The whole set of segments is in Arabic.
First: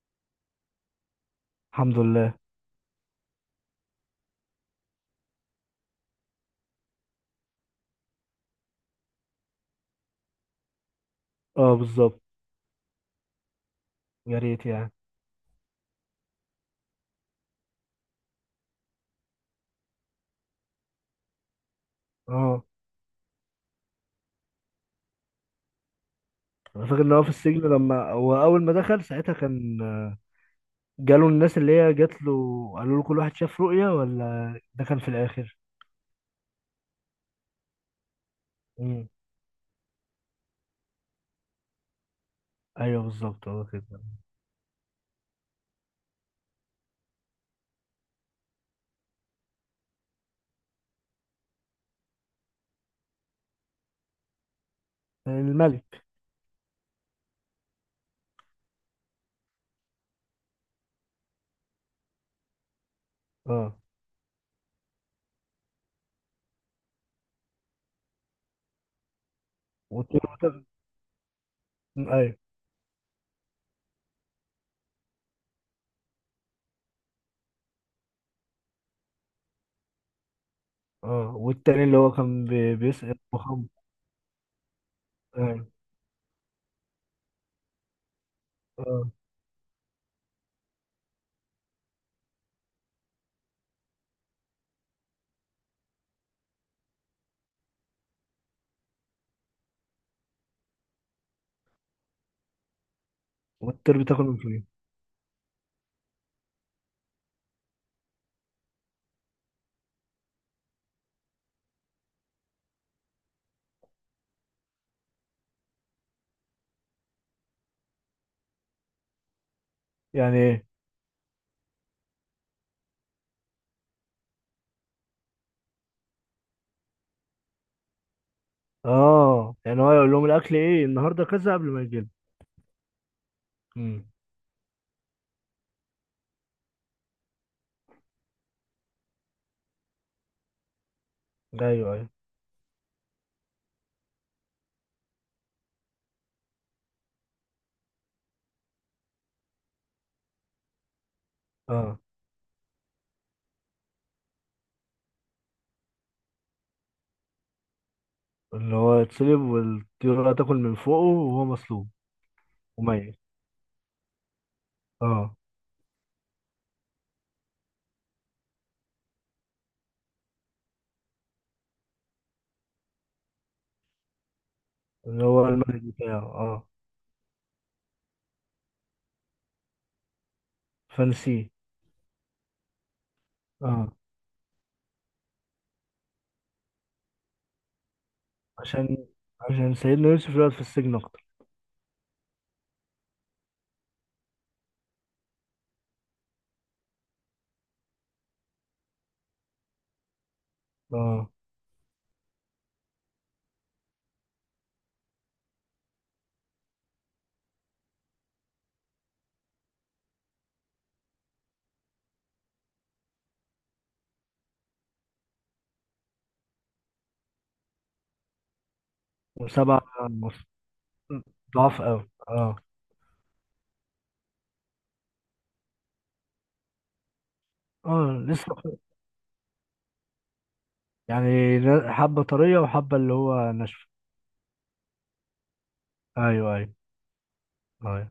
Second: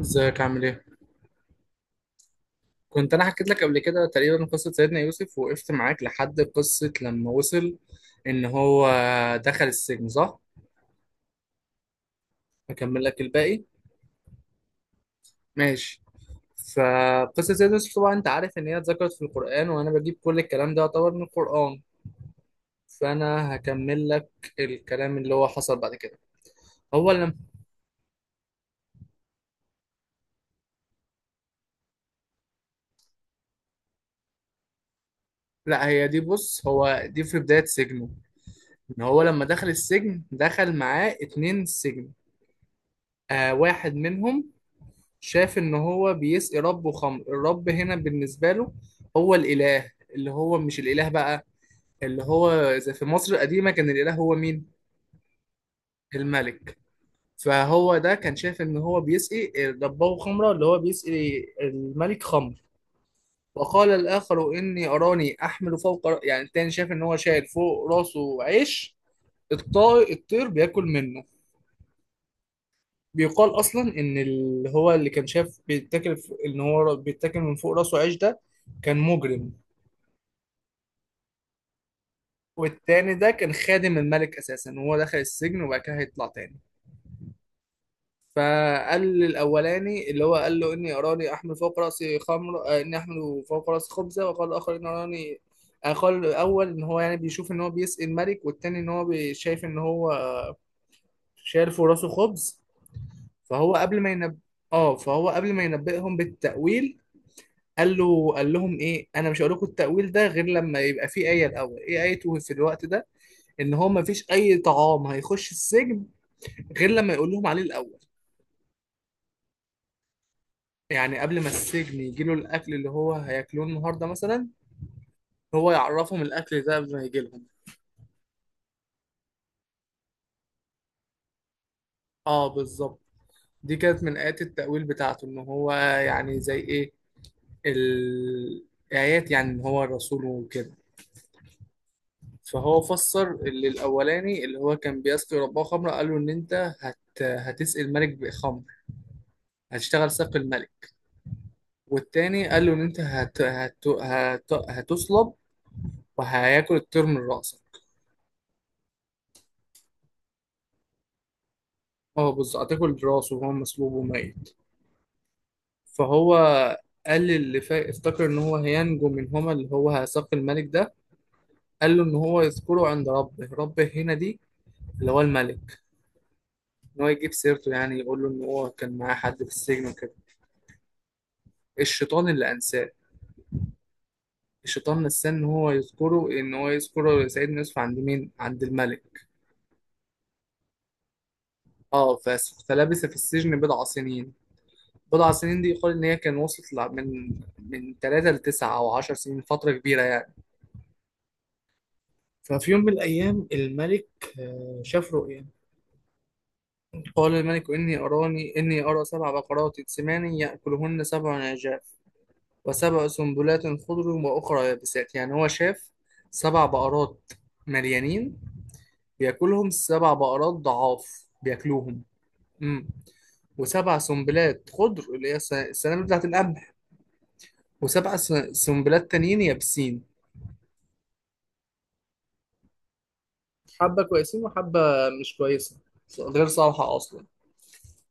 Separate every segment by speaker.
Speaker 1: ازيك عامل ايه؟
Speaker 2: الحمد لله.
Speaker 1: كنت انا حكيت لك قبل كده تقريبا قصة سيدنا يوسف، وقفت معاك لحد قصة لما وصل ان هو دخل السجن، صح؟
Speaker 2: اه، بالظبط.
Speaker 1: هكمل لك الباقي.
Speaker 2: يا ريت يعني.
Speaker 1: ماشي. فقصة سيدنا يوسف طبعا انت عارف ان هي اتذكرت في القرآن، وانا بجيب كل الكلام ده يعتبر من القرآن.
Speaker 2: اه،
Speaker 1: فانا هكمل لك الكلام اللي هو حصل بعد كده.
Speaker 2: انا فاكر
Speaker 1: هو
Speaker 2: ان هو في
Speaker 1: لما
Speaker 2: السجن لما هو اول ما دخل ساعتها كان جاله الناس اللي هي جات له، قالوا له كل واحد شاف رؤية، ولا ده كان في الاخر؟
Speaker 1: لا، هي دي، بص، هو دي في بداية سجنه. ان
Speaker 2: امم
Speaker 1: هو لما دخل السجن دخل معاه اتنين سجن.
Speaker 2: ايوه، بالظبط هو
Speaker 1: واحد
Speaker 2: كده.
Speaker 1: منهم شاف ان هو بيسقي ربه خمر. الرب هنا بالنسبه له هو الاله، اللي هو مش الاله بقى، اللي هو زي في مصر القديمه كان الاله هو مين؟
Speaker 2: الملك.
Speaker 1: الملك. فهو ده كان شاف ان هو بيسقي ربه خمره، اللي هو بيسقي الملك خمر.
Speaker 2: اه،
Speaker 1: وقال الاخر اني اراني احمل فوق يعني التاني شاف ان هو شايل فوق راسه عيش، الطائر
Speaker 2: والتاني
Speaker 1: الطير
Speaker 2: والتاني-
Speaker 1: بياكل منه.
Speaker 2: ايوه.
Speaker 1: بيقال اصلا ان اللي هو اللي كان شاف بيتاكل، ان هو بيتاكل من فوق راسه عيش، ده كان مجرم.
Speaker 2: اه، والتاني اللي هو كان
Speaker 1: والتاني
Speaker 2: بيسأل
Speaker 1: ده كان
Speaker 2: محمد؟
Speaker 1: خادم الملك اساسا، وهو دخل السجن
Speaker 2: ايوه.
Speaker 1: وبعد كده هيطلع تاني. فقال
Speaker 2: اه،
Speaker 1: للاولاني اللي هو قال له اني اراني احمل فوق راسي خمر، اني احمل فوق راسي خبزه، وقال الاخر ان اراني، قال الاول ان هو يعني بيشوف ان هو بيسقي الملك، والتاني ان هو شايف ان هو شايل فوق راسه خبز. فهو
Speaker 2: والطير
Speaker 1: قبل ما
Speaker 2: بتاكل من
Speaker 1: ينب
Speaker 2: فين؟
Speaker 1: اه فهو قبل ما ينبئهم بالتأويل قال لهم ايه: انا مش هقول لكم التأويل ده غير لما يبقى في آية. الاول ايه آيته في الوقت ده؟ ان هو مفيش اي طعام هيخش السجن غير لما يقول لهم عليه الاول.
Speaker 2: يعني ايه؟
Speaker 1: يعني قبل ما السجن يجي له الاكل اللي هو هياكلوه النهارده مثلا، هو يعرفهم الاكل ده قبل ما يجي لهم.
Speaker 2: اه، يعني هو يقول لهم الاكل ايه النهارده كذا قبل ما يجي لهم.
Speaker 1: اه بالظبط. دي كانت
Speaker 2: امم
Speaker 1: من ايات التأويل بتاعته، ان هو يعني زي ايه ال- الايات، يعني ان هو الرسول وكده.
Speaker 2: ايوه، ايوه.
Speaker 1: فهو فسر اللي الاولاني اللي هو كان بيسقي رباه خمره، قال له ان انت هتسقي الملك بخمر، هتشتغل ساقي الملك.
Speaker 2: اه،
Speaker 1: والتاني قال له ان انت هتصلب، وهياكل الطير من راسك.
Speaker 2: اللي هو يتسلب والطيارة تاكل من فوقه وهو مصلوب
Speaker 1: اه بالظبط، هتاكل
Speaker 2: وميت.
Speaker 1: راسه وهو مسلوب وميت.
Speaker 2: اه،
Speaker 1: فهو قال اللي افتكر ان هو هينجو منهما، اللي هو هيثاق الملك ده، قال له ان هو يذكره عند ربه. ربه هنا دي اللي هو
Speaker 2: اللي هو
Speaker 1: الملك.
Speaker 2: الملك بتاعه، اه.
Speaker 1: ان هو يجيب سيرته، يعني يقول له ان هو كان معاه حد في السجن وكده.
Speaker 2: فنسيه.
Speaker 1: الشيطان اللي انساه.
Speaker 2: اه،
Speaker 1: الشيطان نساه ان هو يذكره، سيدنا يوسف عند مين؟ عند الملك.
Speaker 2: عشان عشان سيدنا يوسف يقعد في السجن أكتر.
Speaker 1: اه ف... فلبث في السجن بضع سنين. بضع سنين دي يقال ان هي كان وصلت من 3 ل 9 او 10 سنين، فترة كبيرة يعني.
Speaker 2: اه،
Speaker 1: ففي يوم من الأيام الملك، شاف رؤيا. قال الملك: إني أراني، إني أرى سبع بقرات سمان يأكلهن سبع عجاف، وسبع سنبلات خضر وأخرى يابسات. يعني هو شاف سبع بقرات مليانين بياكلهم
Speaker 2: وسبعة
Speaker 1: سبع
Speaker 2: مصر
Speaker 1: بقرات ضعاف
Speaker 2: ضعف
Speaker 1: بياكلوهم.
Speaker 2: أوي، اه.
Speaker 1: امم وسبع سنبلات خضر اللي هي السنابل بتاعت القمح، وسبع
Speaker 2: اه، لسه
Speaker 1: سنبلات تانيين يابسين.
Speaker 2: يعني حبة طرية وحبة اللي هو ناشفة.
Speaker 1: حبة كويسين، وحبة مش كويسة، غير
Speaker 2: أيوه، أيوه.
Speaker 1: صالحة أصلا.
Speaker 2: أيوه.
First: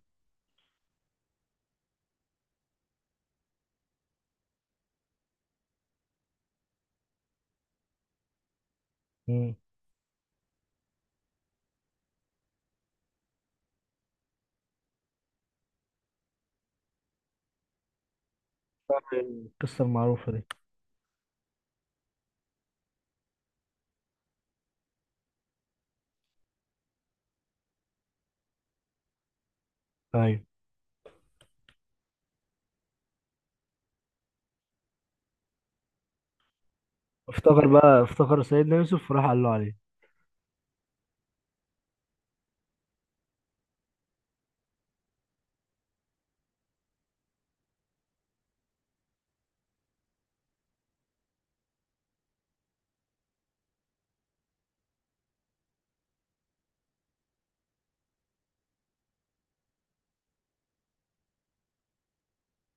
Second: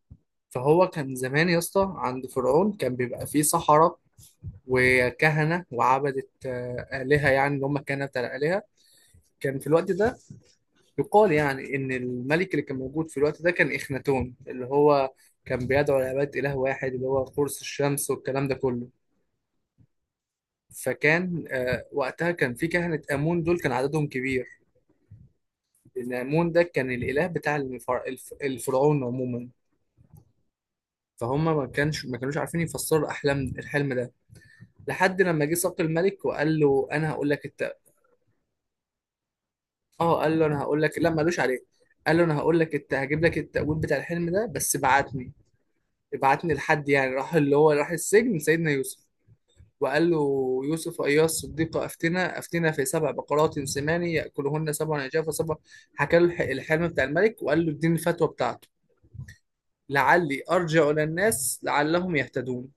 Speaker 1: فهو كان زمان يا اسطى عند فرعون كان بيبقى فيه سحرة وكهنة وعبدة، آلهة، يعني اللي هم الكهنة بتاع الآلهة.
Speaker 2: مم.
Speaker 1: كان في الوقت ده يقال يعني إن الملك اللي كان موجود في الوقت ده كان إخناتون، اللي هو كان بيدعو لعبادة إله واحد اللي هو قرص الشمس والكلام ده كله.
Speaker 2: القصة المعروفة دي.
Speaker 1: فكان، وقتها كان في كهنة آمون، دول كان عددهم كبير، لأن آمون ده كان الإله بتاع الفرعون عموما.
Speaker 2: أيوه.
Speaker 1: فهم ما كانوش عارفين يفسروا الحلم ده. لحد لما جه صبت الملك وقال له انا هقول لك
Speaker 2: افتكر بقى، افتكر سيدنا يوسف وراح قال له عليه.
Speaker 1: اه قال له انا هقول لك، لا مالوش عليه، قال له انا هقول لك هجيب لك التأويل بتاع الحلم ده، بس ابعتني. ابعتني لحد، يعني راح اللي هو راح السجن سيدنا يوسف وقال له: يوسف أيها الصديق، أفتنا أفتنا في سبع بقرات سمان يأكلهن سبع عجاف وسبع، حكى له الحلم بتاع الملك، وقال له اديني الفتوى بتاعته، لعلي أرجع إلى الناس لعلهم يهتدون.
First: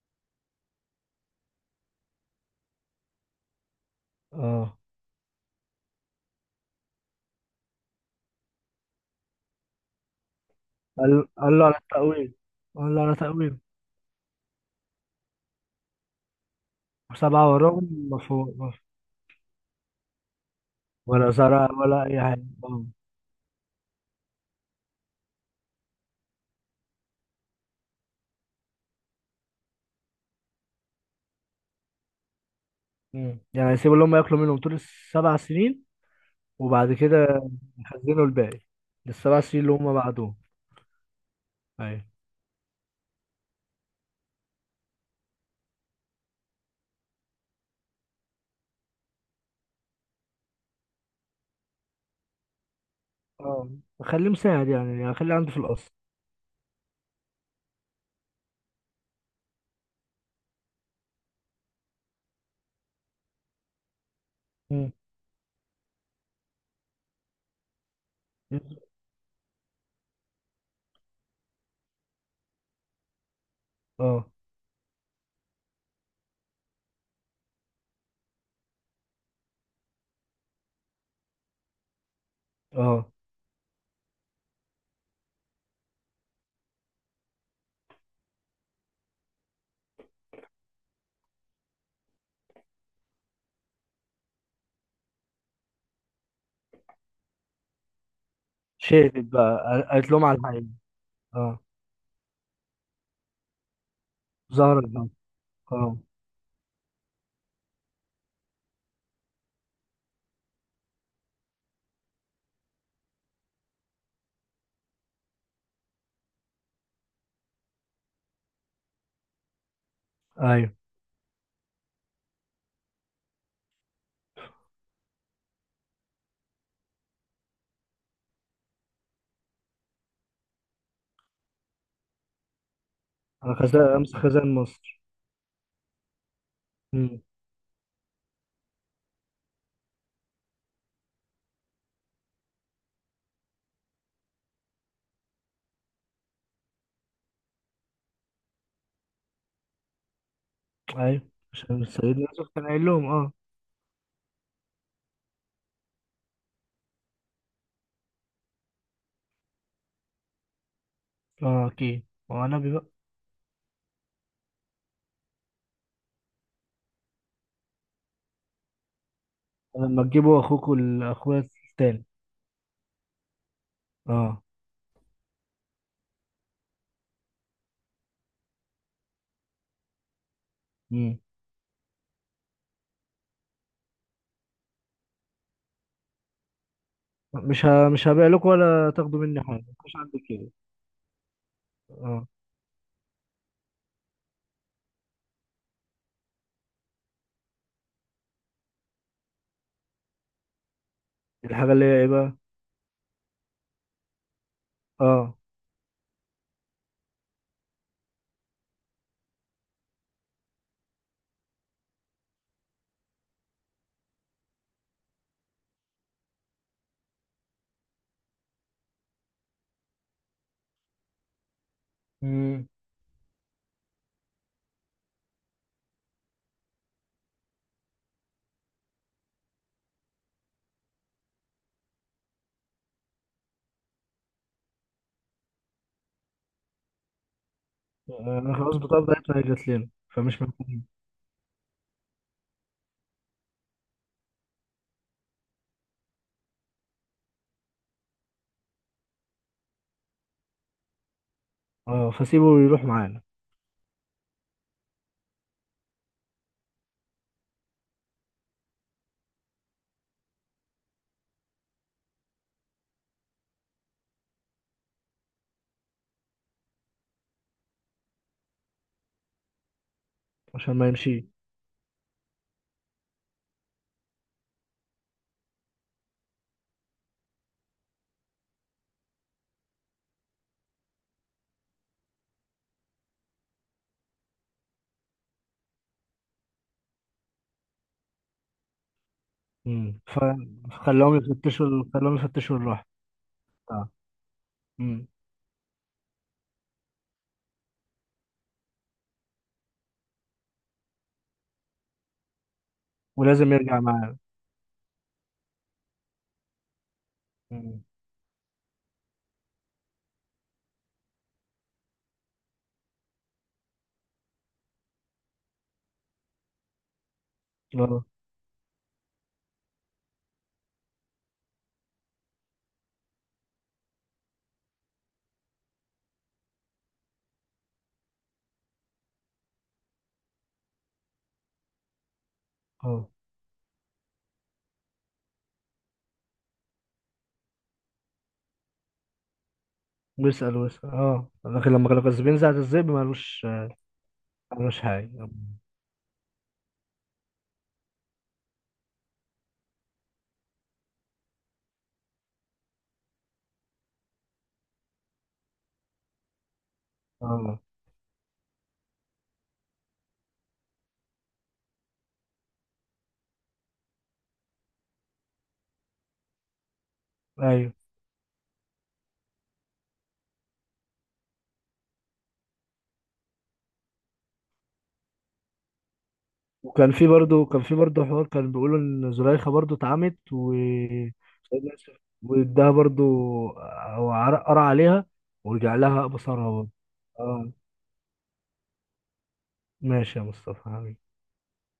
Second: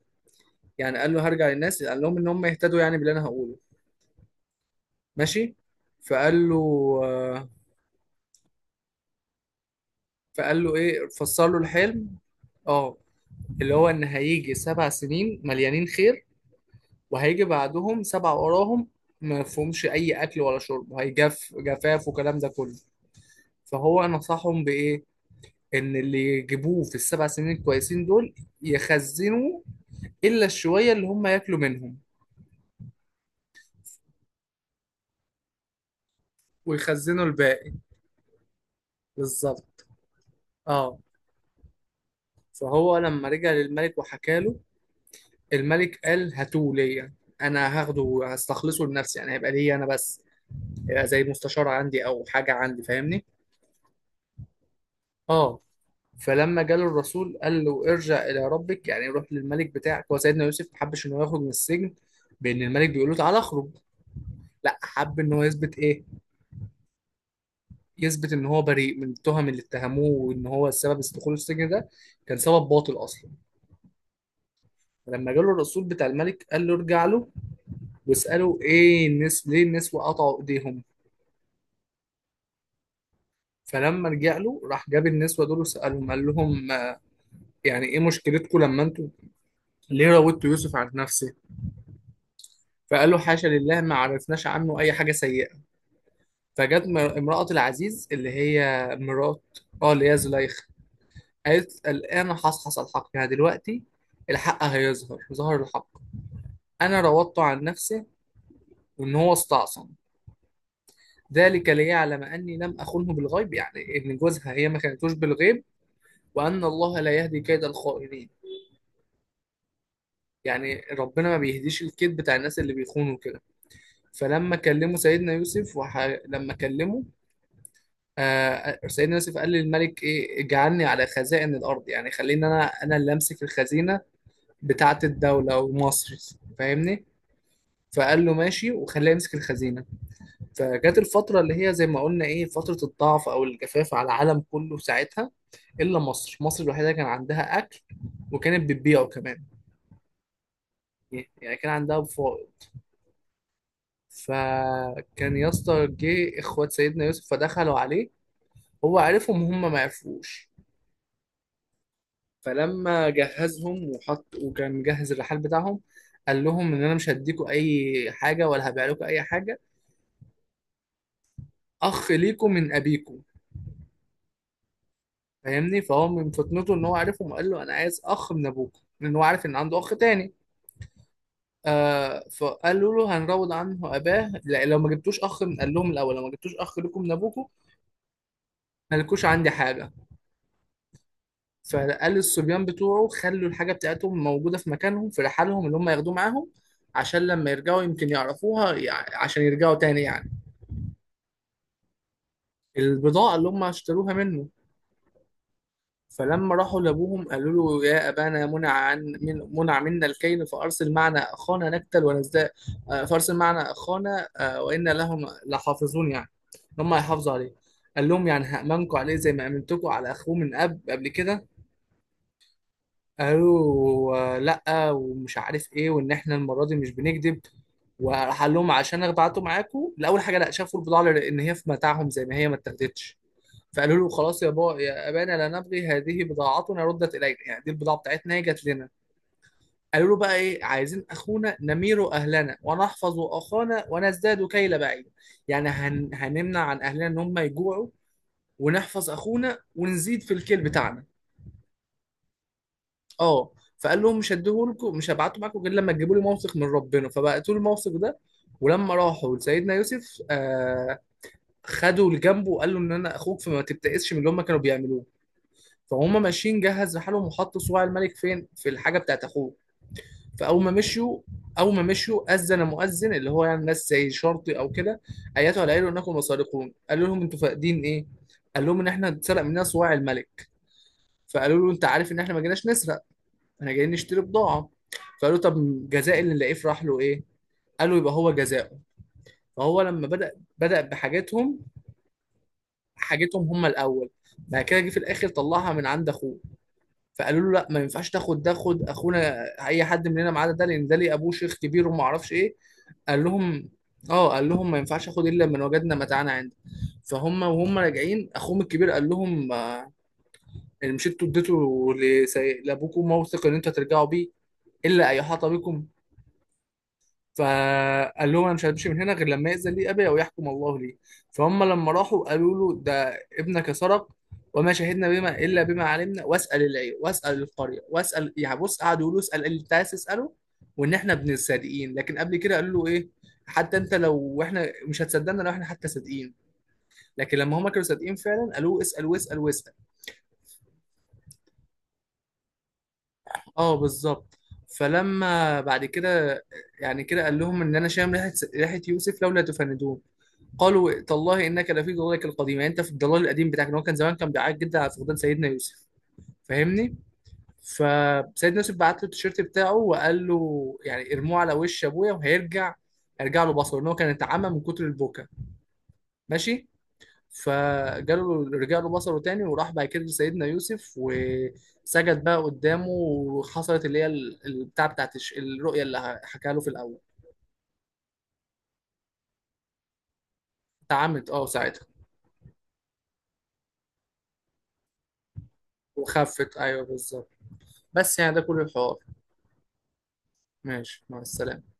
Speaker 1: يعني قال له هرجع للناس قال لهم إن هم يهتدوا يعني باللي أنا هقوله.
Speaker 2: اه،
Speaker 1: ماشي. فقال له، آه، فقال له ايه،
Speaker 2: قال
Speaker 1: فسر له
Speaker 2: قال له على
Speaker 1: الحلم:
Speaker 2: التأويل. قال
Speaker 1: اه
Speaker 2: له على تأويل.
Speaker 1: اللي هو ان هيجي سبع سنين مليانين خير، وهيجي
Speaker 2: سبعة وراهم،
Speaker 1: بعدهم سبع
Speaker 2: مفهوم.
Speaker 1: وراهم ما فيهمش اي اكل ولا شرب،
Speaker 2: ولا
Speaker 1: وهيجف
Speaker 2: زرع ولا
Speaker 1: جفاف
Speaker 2: أي
Speaker 1: وكلام
Speaker 2: حاجة،
Speaker 1: ده كله.
Speaker 2: آه.
Speaker 1: فهو نصحهم بايه؟ ان اللي يجيبوه في السبع سنين الكويسين دول يخزنوا الا الشويه اللي هم ياكلوا منهم،
Speaker 2: مم. يعني هيسيبوا اللي هم ياكلوا منهم طول السبع سنين، وبعد كده
Speaker 1: ويخزنوا الباقي.
Speaker 2: يخزنوا الباقي للسبع سنين اللي
Speaker 1: بالظبط،
Speaker 2: هم بعدهم.
Speaker 1: اه.
Speaker 2: أيوة.
Speaker 1: فهو لما رجع للملك وحكى له، الملك قال هاتوه ليا، انا هاخده هستخلصه لنفسي، يعني هيبقى ليا انا بس. يبقى زي مستشار عندي او حاجه عندي، فاهمني.
Speaker 2: اه، أخليه مساعد، يعني أخليه عنده في
Speaker 1: اه.
Speaker 2: القصر.
Speaker 1: فلما جاله الرسول قال له ارجع الى ربك، يعني روح للملك بتاعك، هو سيدنا يوسف ما حبش انه يخرج من السجن بان الملك بيقول له تعالى اخرج، لا
Speaker 2: مم.
Speaker 1: حب ان هو يثبت ايه، يثبت ان هو بريء من التهم اللي اتهموه، وان هو السبب دخوله السجن ده كان سبب باطل اصلا.
Speaker 2: اه.
Speaker 1: فلما جاله الرسول بتاع الملك قال له ارجع له واساله ايه الناس ليه النسوه قطعوا ايديهم.
Speaker 2: اه،
Speaker 1: فلما رجع له راح جاب النسوه دول وسالهم، قال لهم يعني ايه مشكلتكم، لما انتوا ليه راودت يوسف عن نفسه. فقال له حاشا لله، ما عرفناش عنه اي حاجه سيئه. فجت امراه العزيز اللي هي
Speaker 2: شافت
Speaker 1: مرات،
Speaker 2: بقى
Speaker 1: اه اللي
Speaker 2: قالت
Speaker 1: هي
Speaker 2: لهم على
Speaker 1: زليخه.
Speaker 2: الحقيقة. اه،
Speaker 1: قالت الان حصحص الحق، يعني دلوقتي الحق
Speaker 2: ظهرت بقى.
Speaker 1: هيظهر، ظهر الحق.
Speaker 2: اه.
Speaker 1: انا راودته عن نفسه وان هو استعصم، ذلك ليعلم اني لم اخنه بالغيب، يعني ان جوزها هي ما كانتوش بالغيب، وان الله لا يهدي كيد الخائنين.
Speaker 2: ايوه.
Speaker 1: يعني ربنا ما بيهديش الكيد بتاع الناس اللي بيخونوا كده. فلما كلموا سيدنا يوسف لما كلمه، سيدنا يوسف قال للملك ايه اجعلني على خزائن الارض، يعني خليني انا اللي امسك
Speaker 2: انا خزان
Speaker 1: الخزينه
Speaker 2: امس خزان
Speaker 1: بتاعه
Speaker 2: مصر.
Speaker 1: الدوله ومصر، فاهمني.
Speaker 2: امم
Speaker 1: فقال له ماشي، وخليه يمسك الخزينه. فجت الفتره اللي هي زي ما قلنا ايه، فتره الضعف او الجفاف على العالم كله ساعتها، الا مصر. مصر الوحيده كان عندها اكل وكانت بتبيعه كمان،
Speaker 2: ايوه،
Speaker 1: يعني كان
Speaker 2: عشان
Speaker 1: عندها
Speaker 2: سيدنا
Speaker 1: فائض.
Speaker 2: يوسف كان قايل لهم، اه.
Speaker 1: فكان يا اسطى جه اخوات سيدنا يوسف فدخلوا عليه، هو عرفهم وهم ما عرفوش.
Speaker 2: اه، اكيد. هو نبي بقى.
Speaker 1: فلما جهزهم وكان مجهز الرحال بتاعهم، قال لهم ان انا مش هديكوا اي حاجه ولا هبيع لكم اي حاجه،
Speaker 2: لما تجيبوا اخوكم الاخويا التاني.
Speaker 1: اخ ليكم من ابيكم،
Speaker 2: اه.
Speaker 1: فاهمني. فهو من فطنته ان هو عارفهم، وقال له انا عايز اخ من ابوكم، لان هو عارف ان عنده اخ تاني.
Speaker 2: مم.
Speaker 1: فقالوا له هنروض عنه اباه. لا لو ما جبتوش اخ من قال لهم الاول لو ما جبتوش اخ لكم من ابوكم
Speaker 2: مش هبيع لكم ولا تاخدوا
Speaker 1: مالكوش
Speaker 2: مني
Speaker 1: عندي
Speaker 2: حاجه،
Speaker 1: حاجه.
Speaker 2: مش عندك كده.
Speaker 1: فقال
Speaker 2: اه،
Speaker 1: للصبيان بتوعه خلوا الحاجة بتاعتهم موجودة في مكانهم في رحالهم اللي هم ياخدوه معاهم، عشان لما يرجعوا يمكن يعرفوها، عشان يرجعوا تاني يعني،
Speaker 2: الحاجه اللي هي ايه بقى؟
Speaker 1: البضاعة اللي هم اشتروها منه.
Speaker 2: اه.
Speaker 1: فلما راحوا لأبوهم قالوا له يا أبانا، منع عن من منع منا الكيل، فأرسل معنا أخانا نكتل ونزداد، فأرسل معنا أخانا وإنا لهم لحافظون، يعني هم هيحافظوا عليه. قال لهم يعني هأمنكم عليه زي ما أمنتكم على أخوه من أب قبل كده.
Speaker 2: مم.
Speaker 1: قالوا لا ومش عارف ايه، وان احنا المره دي مش بنكذب. وراح قال لهم عشان اخدعته معاكم الاول حاجه، لا شافوا البضاعه لان هي في متاعهم زي ما هي، ما اتاخدتش. فقالوا له خلاص يا ابانا لا نبغي، هذه بضاعتنا ردت الينا، يعني دي البضاعه بتاعتنا هي
Speaker 2: انا
Speaker 1: جت
Speaker 2: خلاص،
Speaker 1: لنا.
Speaker 2: بطاقة بتاعتنا هي جات لنا،
Speaker 1: قالوا له بقى
Speaker 2: فمش
Speaker 1: ايه،
Speaker 2: محتاجين.
Speaker 1: عايزين اخونا نمير اهلنا ونحفظ اخانا ونزداد كيل بعيد، يعني هنمنع عن اهلنا ان هم يجوعوا، ونحفظ اخونا ونزيد في الكيل بتاعنا.
Speaker 2: اه، فسيبه يروح معانا.
Speaker 1: اه. فقال لهم مش هديهولكم، مش هبعته معاكم غير لما تجيبوا لي موثق من ربنا، فبعتوا له الموثق ده. ولما راحوا لسيدنا يوسف خدوا لجنبه وقال له ان انا اخوك، فما تبتئسش من اللي هم كانوا بيعملوه. فهم ماشيين جهز رحالهم وحطوا صواع الملك فين، في الحاجه بتاعت اخوه. فاول ما
Speaker 2: عشان ما
Speaker 1: مشوا
Speaker 2: يمشي.
Speaker 1: اول ما مشوا اذن مؤذن، اللي هو يعني ناس زي شرطي او كده، ايته على عيله انكم مسارقون. قالوا لهم انتوا فاقدين ايه؟ قال لهم ان احنا اتسرق مننا صواع الملك. فقالوا له انت عارف ان احنا ما جيناش نسرق، احنا جايين نشتري بضاعه. فقالوا طب جزاء اللي نلاقيه في رحله ايه؟ قالوا يبقى هو جزاؤه. فهو
Speaker 2: امم
Speaker 1: لما
Speaker 2: ف...
Speaker 1: بدأ
Speaker 2: فخلاهم يفتشوا، خلاهم يفتشوا الراحة.
Speaker 1: حاجتهم هم
Speaker 2: اه.
Speaker 1: الاول، بعد كده جه في
Speaker 2: امم
Speaker 1: الاخر طلعها من عند اخوه. فقالوا له لا ما ينفعش تاخد ده، خد اخونا، اي حد مننا ما عدا ده، لان ده ليه ابوه شيخ كبير وما اعرفش ايه. قال
Speaker 2: ولازم
Speaker 1: لهم
Speaker 2: يرجع معانا.
Speaker 1: اه قال لهم ما ينفعش اخد الا من وجدنا متاعنا عنده. فهم وهم
Speaker 2: مم.
Speaker 1: راجعين اخوهم الكبير قال لهم، اللي مشيتوا اديته لابوكم موثق ان انتوا هترجعوا بيه الا ان يحاط بكم.
Speaker 2: اه.
Speaker 1: فقال لهم انا مش همشي من هنا غير لما يأذن لي ابي او يحكم الله لي. فهم لما راحوا قالوا له ده ابنك سرق، وما شهدنا بما الا بما علمنا، واسال العير واسال القريه واسال، يعني بص قعدوا يقولوا اسال اللي انت عايز تساله، وان احنا ابن الصادقين. لكن قبل كده قالوا له ايه،
Speaker 2: اه،
Speaker 1: حتى انت لو احنا مش هتصدقنا لو احنا حتى صادقين، لكن لما هم كانوا صادقين فعلا قالوا له اسال واسال واسال.
Speaker 2: ويسأل ويسأل، لكن لما كانوا كسبين ساعة الذئب مالوش،
Speaker 1: اه بالظبط.
Speaker 2: مالوش حاجة.
Speaker 1: فلما بعد كده يعني كده قال لهم ان انا شام ريحه يوسف لولا تفندون. قالوا إيه؟ تالله انك لفي ضلالك القديم، يعني انت في الضلال القديم بتاعك، ان هو كان زمان كان بيعيط جدا على فقدان سيدنا يوسف، فاهمني.
Speaker 2: اه.
Speaker 1: فسيدنا يوسف بعت له التيشيرت بتاعه وقال له يعني ارموه على وش ابويا وهيرجع، هيرجع له بصره، ان هو كان اتعمى من كتر البكا. ماشي.
Speaker 2: ايوه.
Speaker 1: فجاله رجع له بصره تاني، وراح بعد كده لسيدنا يوسف وسجد بقى قدامه، وحصلت اللي هي البتاع بتاعت الرؤية اللي حكى له في
Speaker 2: وكان
Speaker 1: الأول.
Speaker 2: في برضه كان في برضه حوار كان بيقولوا ان زليخا برضه اتعمت، و
Speaker 1: اتعمت اه
Speaker 2: سيدنا
Speaker 1: ساعتها،
Speaker 2: يوسف واداها برضه، او قرا عليها، ورجع لها بصرها
Speaker 1: وخفت،
Speaker 2: برضه.
Speaker 1: ايوه بالظبط.
Speaker 2: اه.
Speaker 1: بس يعني ده كل الحوار.
Speaker 2: ماشي يا مصطفى
Speaker 1: ماشي،
Speaker 2: حبيبي.
Speaker 1: مع السلامة.